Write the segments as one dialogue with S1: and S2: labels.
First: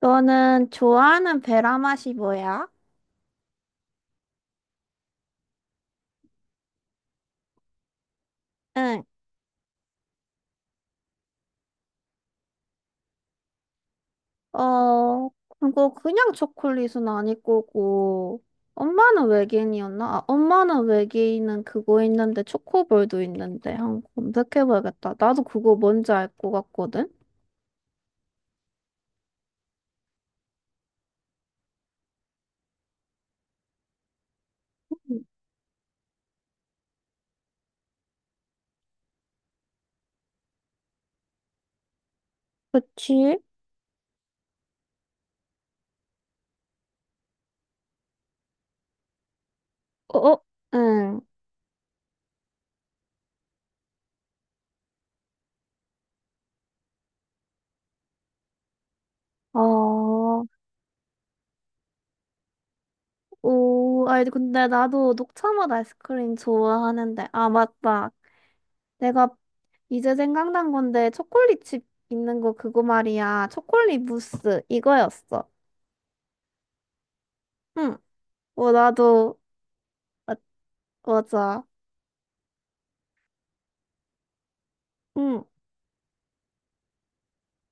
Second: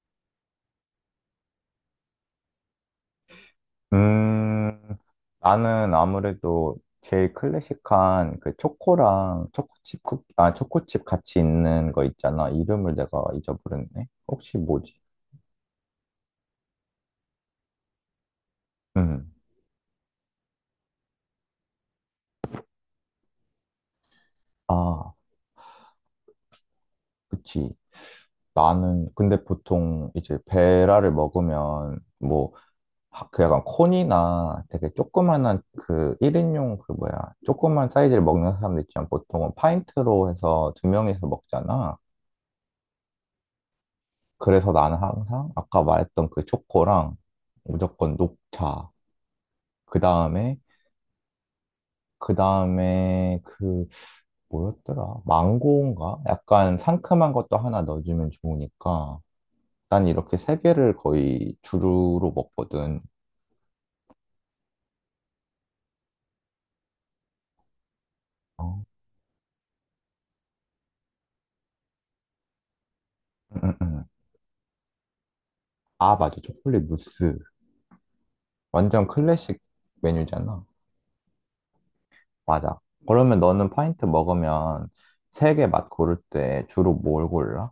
S1: 너는 좋아하는 베라 맛이 뭐야?
S2: 음, 나는 아무래도 제일 클래식한 그
S1: 응.
S2: 초코랑 초코칩 쿠 아, 초코칩 같이 있는 거 있잖아. 이름을 내가 잊어버렸네. 혹시 뭐지?
S1: 어, 그거 그냥 초콜릿은 아닐 거고. 엄마는
S2: 음.
S1: 외계인이었나? 엄마는 외계인은 그거 있는데 초코볼도 있는데 한번 검색해봐야겠다.
S2: 아,
S1: 나도 그거 뭔지 알 것 같거든?
S2: 그치. 나는, 근데 보통 이제 베라를 먹으면 뭐, 그 약간 콘이나 되게
S1: 음,
S2: 조그만한 그 1인용 그 뭐야, 조그만 사이즈를 먹는 사람들 있지만 보통은 파인트로 해서 두 명이서 먹잖아.
S1: 그치?
S2: 그래서 나는 항상 아까 말했던 그 초코랑 무조건 녹차. 그
S1: 어, 어,
S2: 다음에,
S1: 응.
S2: 그 다음에 그 뭐였더라? 망고인가? 약간 상큼한 것도 하나 넣어주면 좋으니까. 난 이렇게
S1: 어,
S2: 세 개를 거의 주루로 먹거든.
S1: 오, 아니 근데 나도 녹차 맛 아이스크림 좋아하는데. 아, 맞다.
S2: 어.
S1: 내가 이제 생각난 건데 초콜릿집 있는 거 그거 말이야.
S2: 음, 음,
S1: 초콜릿
S2: 음.
S1: 무스 이거였어.
S2: 아, 맞아. 초콜릿 무스.
S1: 응.
S2: 완전
S1: 나도.
S2: 클래식
S1: 아,
S2: 메뉴잖아.
S1: 맞아.
S2: 맞아. 그러면 너는 파인트 먹으면
S1: 응.
S2: 세 개 맛 고를 때 주로 뭘 골라?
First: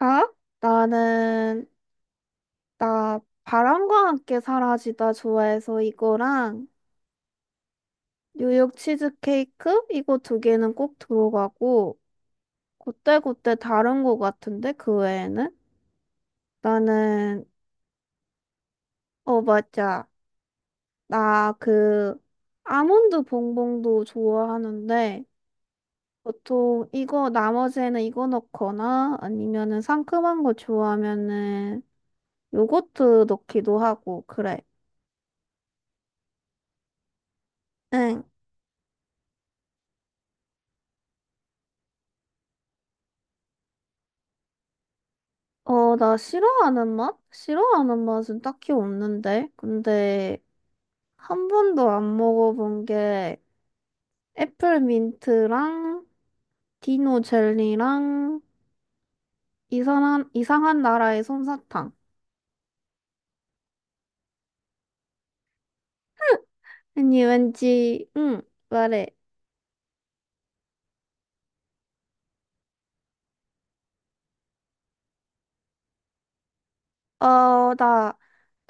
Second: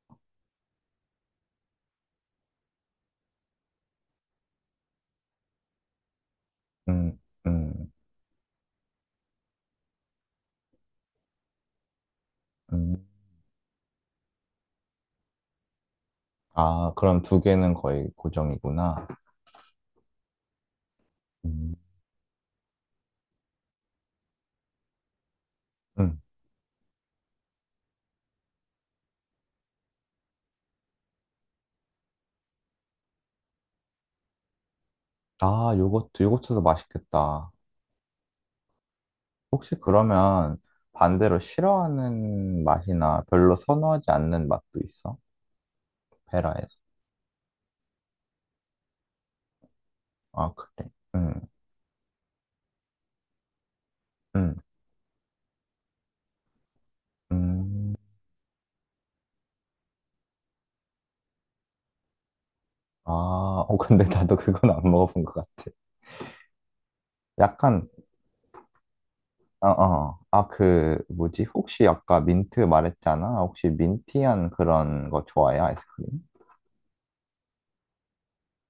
S1: 아? 나는 나 바람과 함께 사라지다 좋아해서 이거랑
S2: 음, 음,
S1: 뉴욕 치즈케이크 이거 두 개는 꼭 들어가고
S2: 음.
S1: 그때그때 다른 거 같은데 그 외에는
S2: 아, 그럼 두
S1: 나는
S2: 개는 거의 고정이구나.
S1: 맞아. 나
S2: 음.
S1: 그 아몬드 봉봉도 좋아하는데
S2: 음.
S1: 보통 이거 나머지에는 이거 넣거나 아니면은 상큼한 거 좋아하면은 요거트 넣기도 하고 그래.
S2: 아, 요거트, 요거트도 맛있겠다.
S1: 응.
S2: 혹시 그러면 반대로 싫어하는 맛이나 별로 선호하지 않는 맛도 있어?
S1: 나
S2: 베라에서.
S1: 싫어하는 맛? 싫어하는 맛은 딱히 없는데. 근데
S2: 아, 그래. 음,
S1: 한 번도 안 먹어본 게
S2: 음,
S1: 애플 민트랑 디노
S2: 음.
S1: 젤리랑 이상한 나라의 솜사탕.
S2: 아, 어, 근데 나도 그건 안 먹어본 것 같아.
S1: 아니
S2: 약간,
S1: 왠지 응 말해.
S2: 어, 어. 아, 그, 뭐지? 혹시 아까 민트 말했잖아. 혹시 민티한 그런 거 좋아해? 아이스크림?
S1: 나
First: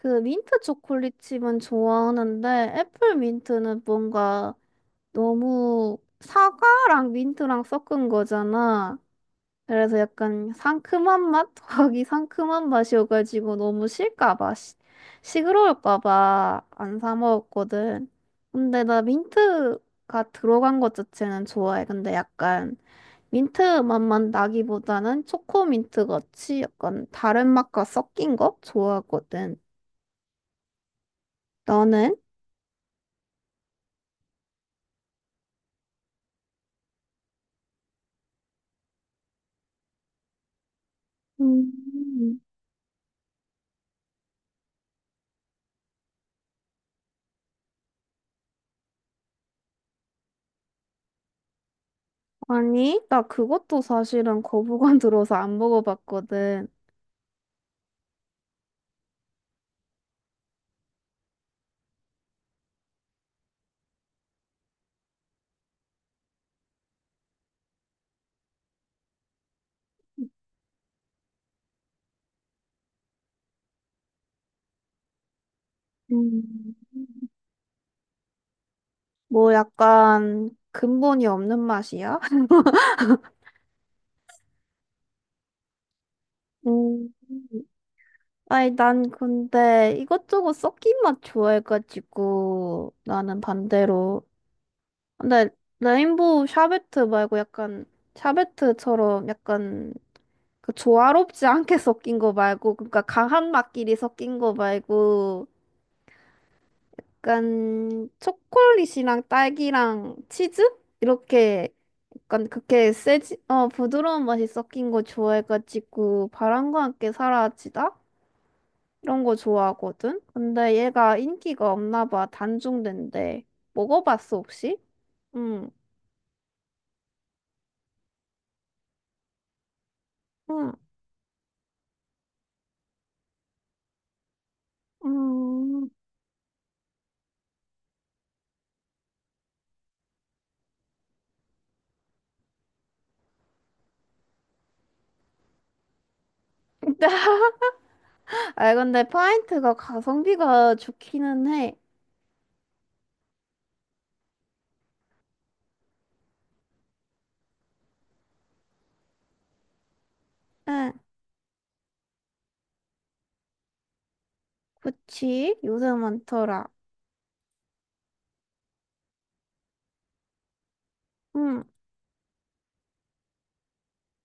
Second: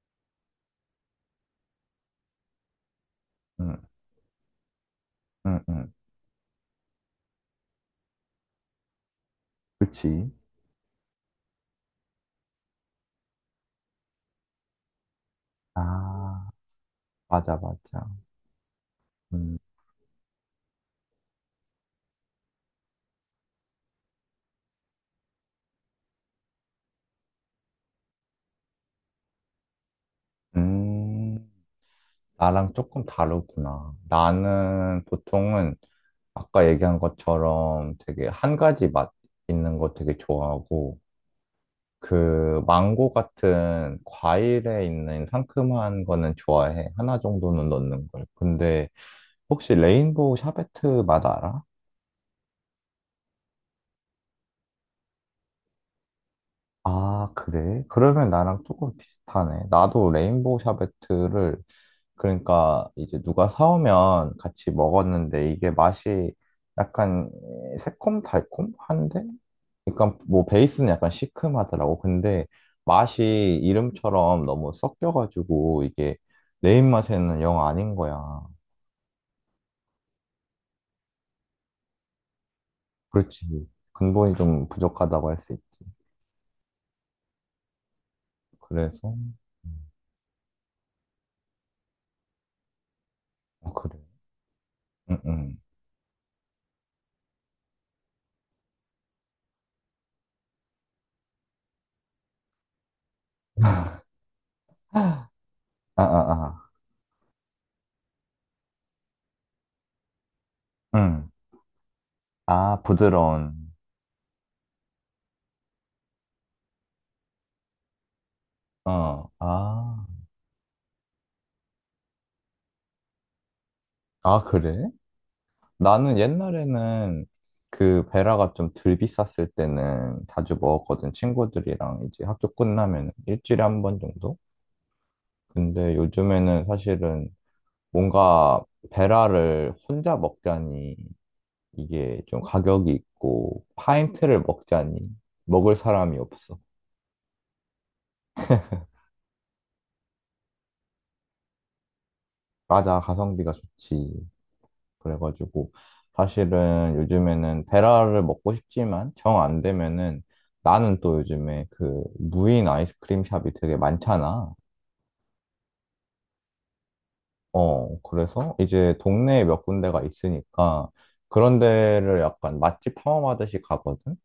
S1: 그 민트 초콜릿 칩은 좋아하는데 애플
S2: 응,
S1: 민트는 뭔가
S2: 응, 응.
S1: 너무 사과랑 민트랑 섞은 거잖아. 그래서
S2: 그치.
S1: 약간 상큼한 맛? 거기 상큼한 맛이어가지고 너무 실까 봐. 시끄러울까
S2: 아,
S1: 봐 안 사
S2: 맞아, 맞아.
S1: 먹었거든. 근데 나
S2: 음,
S1: 민트가 들어간 것 자체는 좋아해. 근데 약간 민트 맛만 나기보다는 초코민트 같이 약간 다른 맛과 섞인 거 좋아하거든.
S2: 음,
S1: 너는?
S2: 나랑 조금 다르구나. 나는 보통은 아까 얘기한 것처럼 되게 한 가지 맛 있는 거 되게 좋아하고,
S1: 음,
S2: 그 망고 같은 과일에 있는 상큼한 거는 좋아해. 하나 정도는 넣는 걸. 근데 혹시 레인보우 샤베트 맛 알아?
S1: 아니, 나 그것도 사실은 거부감 들어서 안 먹어봤거든.
S2: 아, 그래? 그러면 나랑 조금 비슷하네. 나도 레인보우 샤베트를 그러니까 이제 누가 사오면 같이 먹었는데 이게 맛이 약간 새콤달콤한데? 그러니까 뭐 베이스는 약간 시큼하더라고. 근데 맛이 이름처럼 너무 섞여가지고 이게
S1: 음,
S2: 내 입맛에는 영 아닌 거야.
S1: 뭐 약간 근본이 없는 맛이야?
S2: 그렇지. 근본이 좀 부족하다고 할 수 있지.
S1: 음. 아니,
S2: 그래서
S1: 난
S2: 음,
S1: 근데 이것저것 섞인 맛 좋아해가지고 나는
S2: 어, 그래.
S1: 반대로.
S2: 응,
S1: 근데
S2: 응.
S1: 레인보우 샤베트 말고 약간 샤베트처럼 약간 그 조화롭지 않게 섞인 거 말고, 그러니까 강한 맛끼리 섞인 거 말고,
S2: 아, 아, 아.
S1: 약간 초콜릿이랑 딸기랑 치즈?
S2: 응.
S1: 이렇게 약간
S2: 아,
S1: 그렇게 세지,
S2: 부드러운.
S1: 부드러운 맛이 섞인 거 좋아해가지고, 바람과 함께 사라지다? 이런
S2: 어.
S1: 거
S2: 아.
S1: 좋아하거든? 근데 얘가 인기가 없나 봐, 단종된대. 먹어봤어,
S2: 아,
S1: 혹시?
S2: 그래?
S1: 응,
S2: 나는 옛날에는 그 베라가 좀 덜 비쌌을 때는 자주
S1: 응,
S2: 먹었거든. 친구들이랑 이제 학교 끝나면 일주일에 한 번 정도?
S1: 음.
S2: 근데 요즘에는 사실은 뭔가 베라를 혼자 먹자니 이게 좀 가격이 있고 파인트를 먹자니 먹을 사람이 없어.
S1: 아, 근데 파인트가 가성비가 좋기는 해.
S2: 맞아, 가성비가 좋지. 그래가지고 사실은 요즘에는 베라를 먹고 싶지만 정 안 되면은
S1: 응.
S2: 나는 또 요즘에 그 무인 아이스크림 샵이 되게 많잖아.
S1: 그치? 요새 많더라.
S2: 어, 그래서 이제 동네에 몇 군데가 있으니까 그런
S1: 응.
S2: 데를 약간 맛집 탐험하듯이 가거든?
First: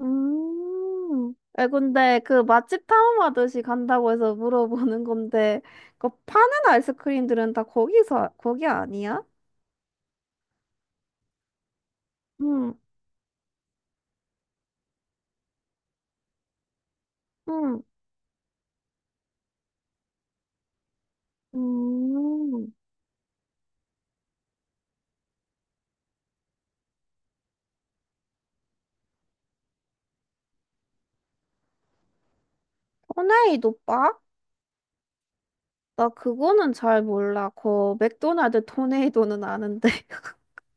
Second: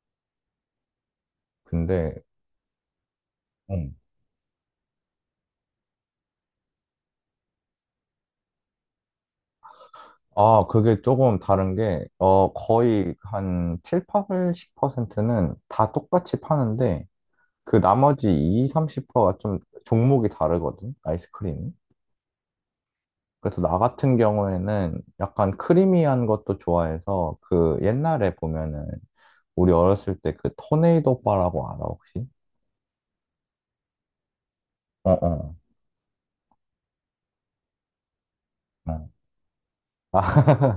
S1: 음. 근데
S2: 근데,
S1: 그 맛집 탐험하듯이
S2: 음.
S1: 간다고 해서 물어보는 건데 그 파는 아이스크림들은 다 거기서 거기 아니야?
S2: 아, 그게 조금 다른 게, 어,
S1: 응.
S2: 거의 한 7, 80%는 다 똑같이 파는데, 그
S1: 응.
S2: 나머지 20, 30%가 좀 종목이 다르거든? 아이스크림이.
S1: 음.
S2: 그래서 나 같은 경우에는 약간 크리미한 것도 좋아해서 그 옛날에 보면은 우리 어렸을 때 그 토네이도 바라고 알아 혹시?
S1: 토네이도 바?
S2: 어어.
S1: 나 그거는 잘 몰라. 그 맥도날드
S2: 어. 어.
S1: 토네이도는 아는데.
S2: 아,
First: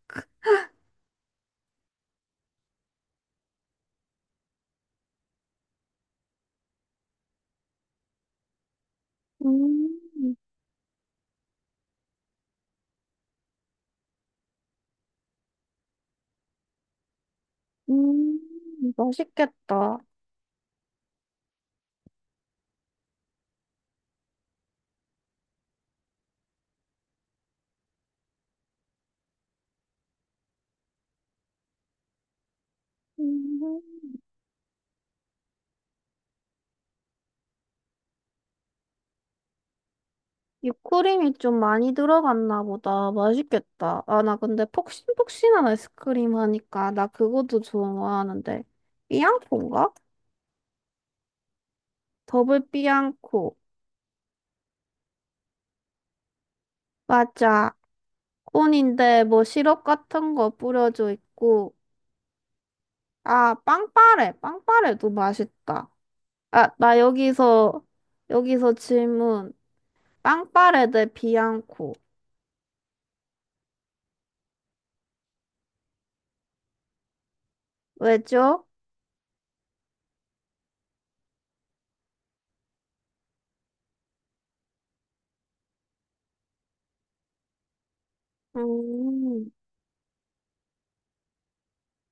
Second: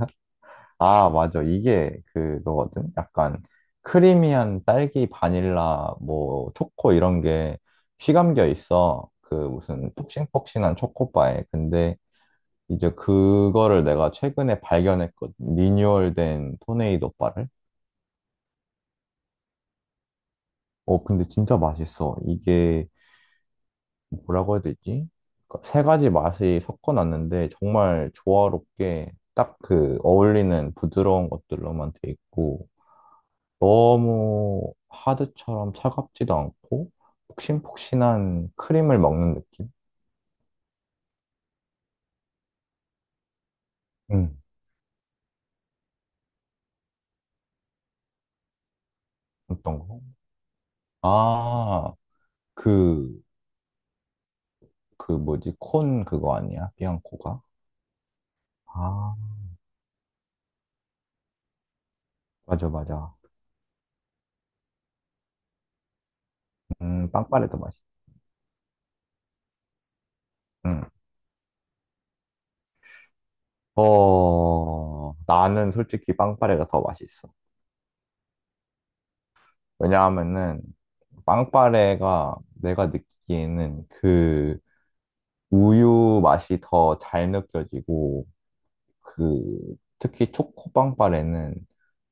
S2: 아 맞아 이게 그거거든. 약간 크리미한 딸기 바닐라 뭐 초코 이런 게 휘감겨 있어. 그 무슨
S1: 음.
S2: 폭신폭신한 초코바에. 근데 이제 그거를 내가 최근에 발견했거든. 리뉴얼된 토네이도 바를.
S1: 음. 맛있겠다.
S2: 어 근데 진짜 맛있어. 이게 뭐라고 해야 되지? 그러니까 세 가지 맛이 섞어놨는데 정말 조화롭게 딱 그 어울리는 부드러운 것들로만 돼 있고
S1: 음.
S2: 너무 하드처럼 차갑지도 않고 폭신폭신한 크림을 먹는 느낌?
S1: whipped 좀 많이 들어갔나 보다. 맛있겠다. 아, 나
S2: 음,
S1: 근데 폭신폭신한 아이스크림 하니까 나 그것도 좋아하는데.
S2: 어떤
S1: 삐양코인가?
S2: 거? 아,
S1: 더블
S2: 그,
S1: 삐양코.
S2: 뭐지? 콘 그거 아니야? 비앙코가?
S1: 맞아.
S2: 아,
S1: 콘인데 뭐 시럽 같은 거 뿌려져 있고.
S2: 맞아, 맞아.
S1: 아, 빵빠레. 빵빠레도 맛있다. 아, 나
S2: 빵빠레도 맛있어.
S1: 여기서 질문.
S2: 음.
S1: 빵빠레 대 비앙코.
S2: 어, 나는 솔직히 빵빠레가 더 맛있어.
S1: 왜죠?
S2: 왜냐하면은 빵빠레가 내가 느끼기에는 그 우유 맛이 더 잘 느껴지고
S1: 음,
S2: 그 특히 초코 빵빠레는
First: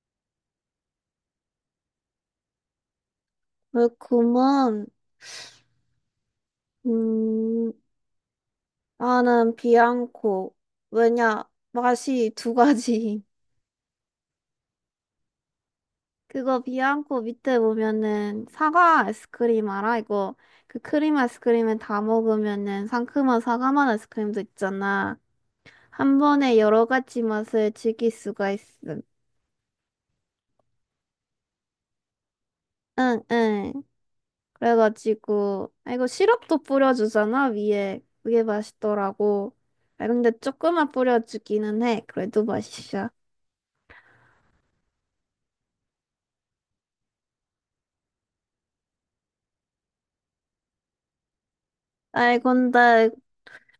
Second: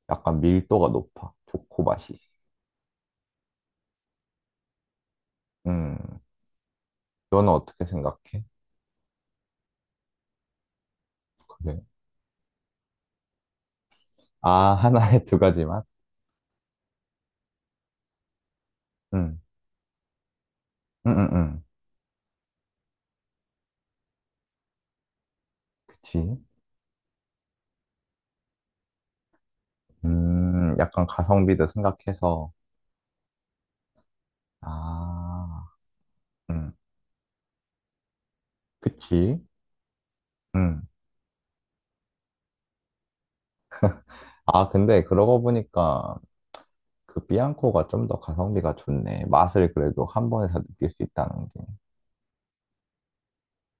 S2: 약간 밀도가 높아. 초코 맛이.
S1: 그렇구먼.
S2: 음. 너는
S1: 음.
S2: 어떻게 생각해?
S1: 나는 비앙코. 왜냐,
S2: 그래.
S1: 맛이 두 가지.
S2: 아, 하나에 두 가지 맛?
S1: 그거 비앙코 밑에 보면은 사과
S2: 응.
S1: 아이스크림 알아? 이거 그
S2: 응,
S1: 크림
S2: 응, 응.
S1: 아이스크림에 다 먹으면은 상큼한 사과 맛 아이스크림도 있잖아. 한
S2: 그치.
S1: 번에 여러 가지 맛을 즐길 수가 있음.
S2: 약간 가성비도 생각해서.
S1: 응, 응.
S2: 아,
S1: 그래가지고, 아, 이거 시럽도
S2: 응,
S1: 뿌려주잖아, 위에. 그게
S2: 그치.
S1: 맛있더라고. 아, 근데
S2: 응
S1: 조금만 뿌려주기는 해. 그래도 맛있어.
S2: 아, 근데 그러고 보니까 그 비앙코가 좀 더 가성비가 좋네. 맛을 그래도 한 번에 다 느낄 수 있다는 게.
S1: 아이, 근데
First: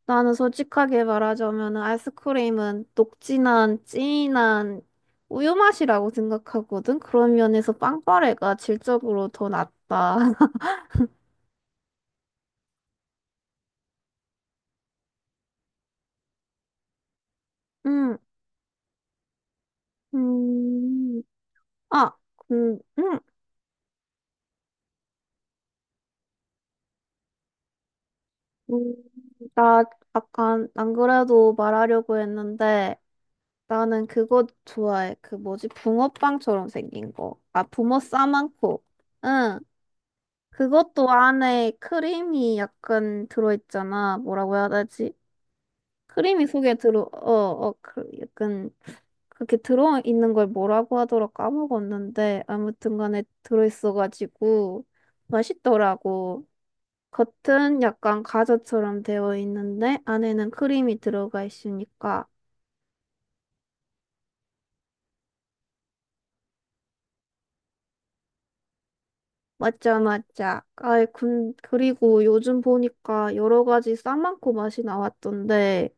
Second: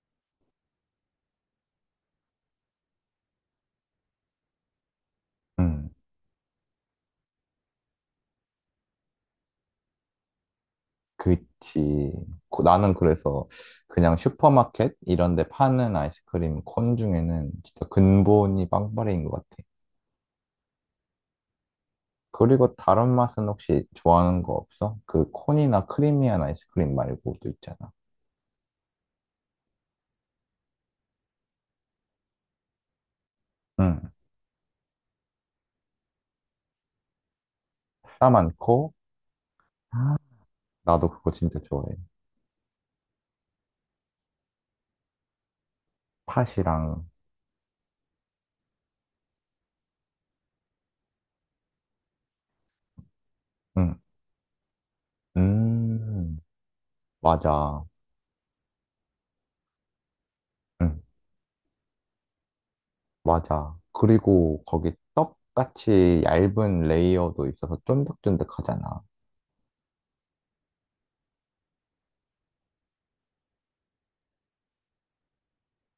S1: 나는 솔직하게 말하자면 아이스크림은 녹진한, 진한 우유
S2: 음,
S1: 맛이라고 생각하거든. 그런 면에서 빵빠레가 질적으로 더 낫다.
S2: 그치. 나는 그래서 그냥 슈퍼마켓 이런 데 파는 아이스크림 콘 중에는 진짜
S1: 음,
S2: 근본이 빵빠레인 것 같아.
S1: 음, 아,
S2: 그리고
S1: 음,
S2: 다른
S1: 음,
S2: 맛은 혹시 좋아하는 거 없어? 그 콘이나 크리미한 아이스크림 말고 또 있잖아.
S1: 음, 나 약간 안 그래도 말하려고 했는데 나는
S2: 응.
S1: 그거 좋아해. 그 뭐지? 붕어빵처럼 생긴 거. 아, 붕어
S2: 싸
S1: 싸만코.
S2: 많고.
S1: 응.
S2: 아,
S1: 그것도
S2: 나도 그거 진짜
S1: 안에
S2: 좋아해.
S1: 크림이 약간 들어있잖아. 뭐라고 해야 되지? 크림이 속에 들어,
S2: 팥이랑.
S1: 그, 약간, 그렇게 들어있는 걸 뭐라고 하더라 까먹었는데, 아무튼 간에
S2: 응.
S1: 들어있어가지고,
S2: 음,
S1: 맛있더라고. 겉은
S2: 맞아.
S1: 약간 과자처럼 되어 있는데, 안에는 크림이
S2: 응.
S1: 들어가 있으니까.
S2: 맞아. 그리고 거기 떡같이 얇은 레이어도 있어서 쫀득쫀득하잖아.
S1: 맞자, 맞자. 아이, 그리고 요즘 보니까 여러 가지 싸만코 맛이 나왔던데,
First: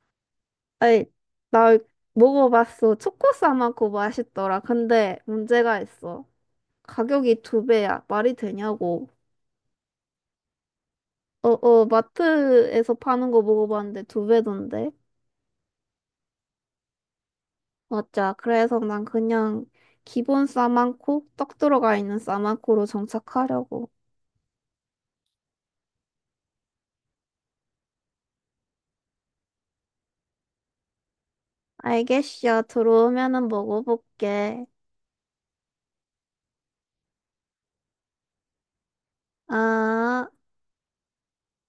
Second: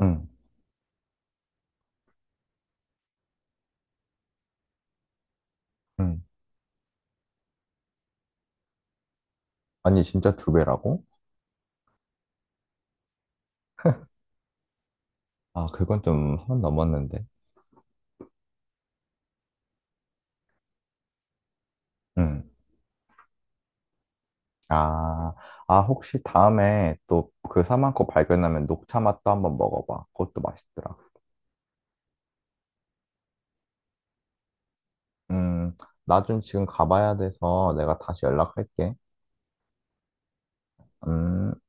S2: 응,
S1: 아이, 나 먹어봤어. 초코 싸만코 맛있더라. 근데 문제가
S2: 응.
S1: 있어. 가격이 두 배야. 말이 되냐고.
S2: 아니, 진짜 두 배라고?
S1: 마트에서 파는 거 먹어봤는데 두 배던데.
S2: 아, 그건 좀 선 넘었는데.
S1: 맞자. 그래서 난 그냥 기본 싸만코, 떡 들어가 있는
S2: 응.
S1: 싸만코로 정착하려고.
S2: 아, 아, 혹시 다음에 또 그 사만코 발견하면 녹차 맛도 한번 먹어봐. 그것도 맛있더라.
S1: 알겠어. 들어오면은 먹어볼게.
S2: 음, 나 좀 지금 가봐야 돼서 내가 다시 연락할게.
S1: 아.
S2: 음.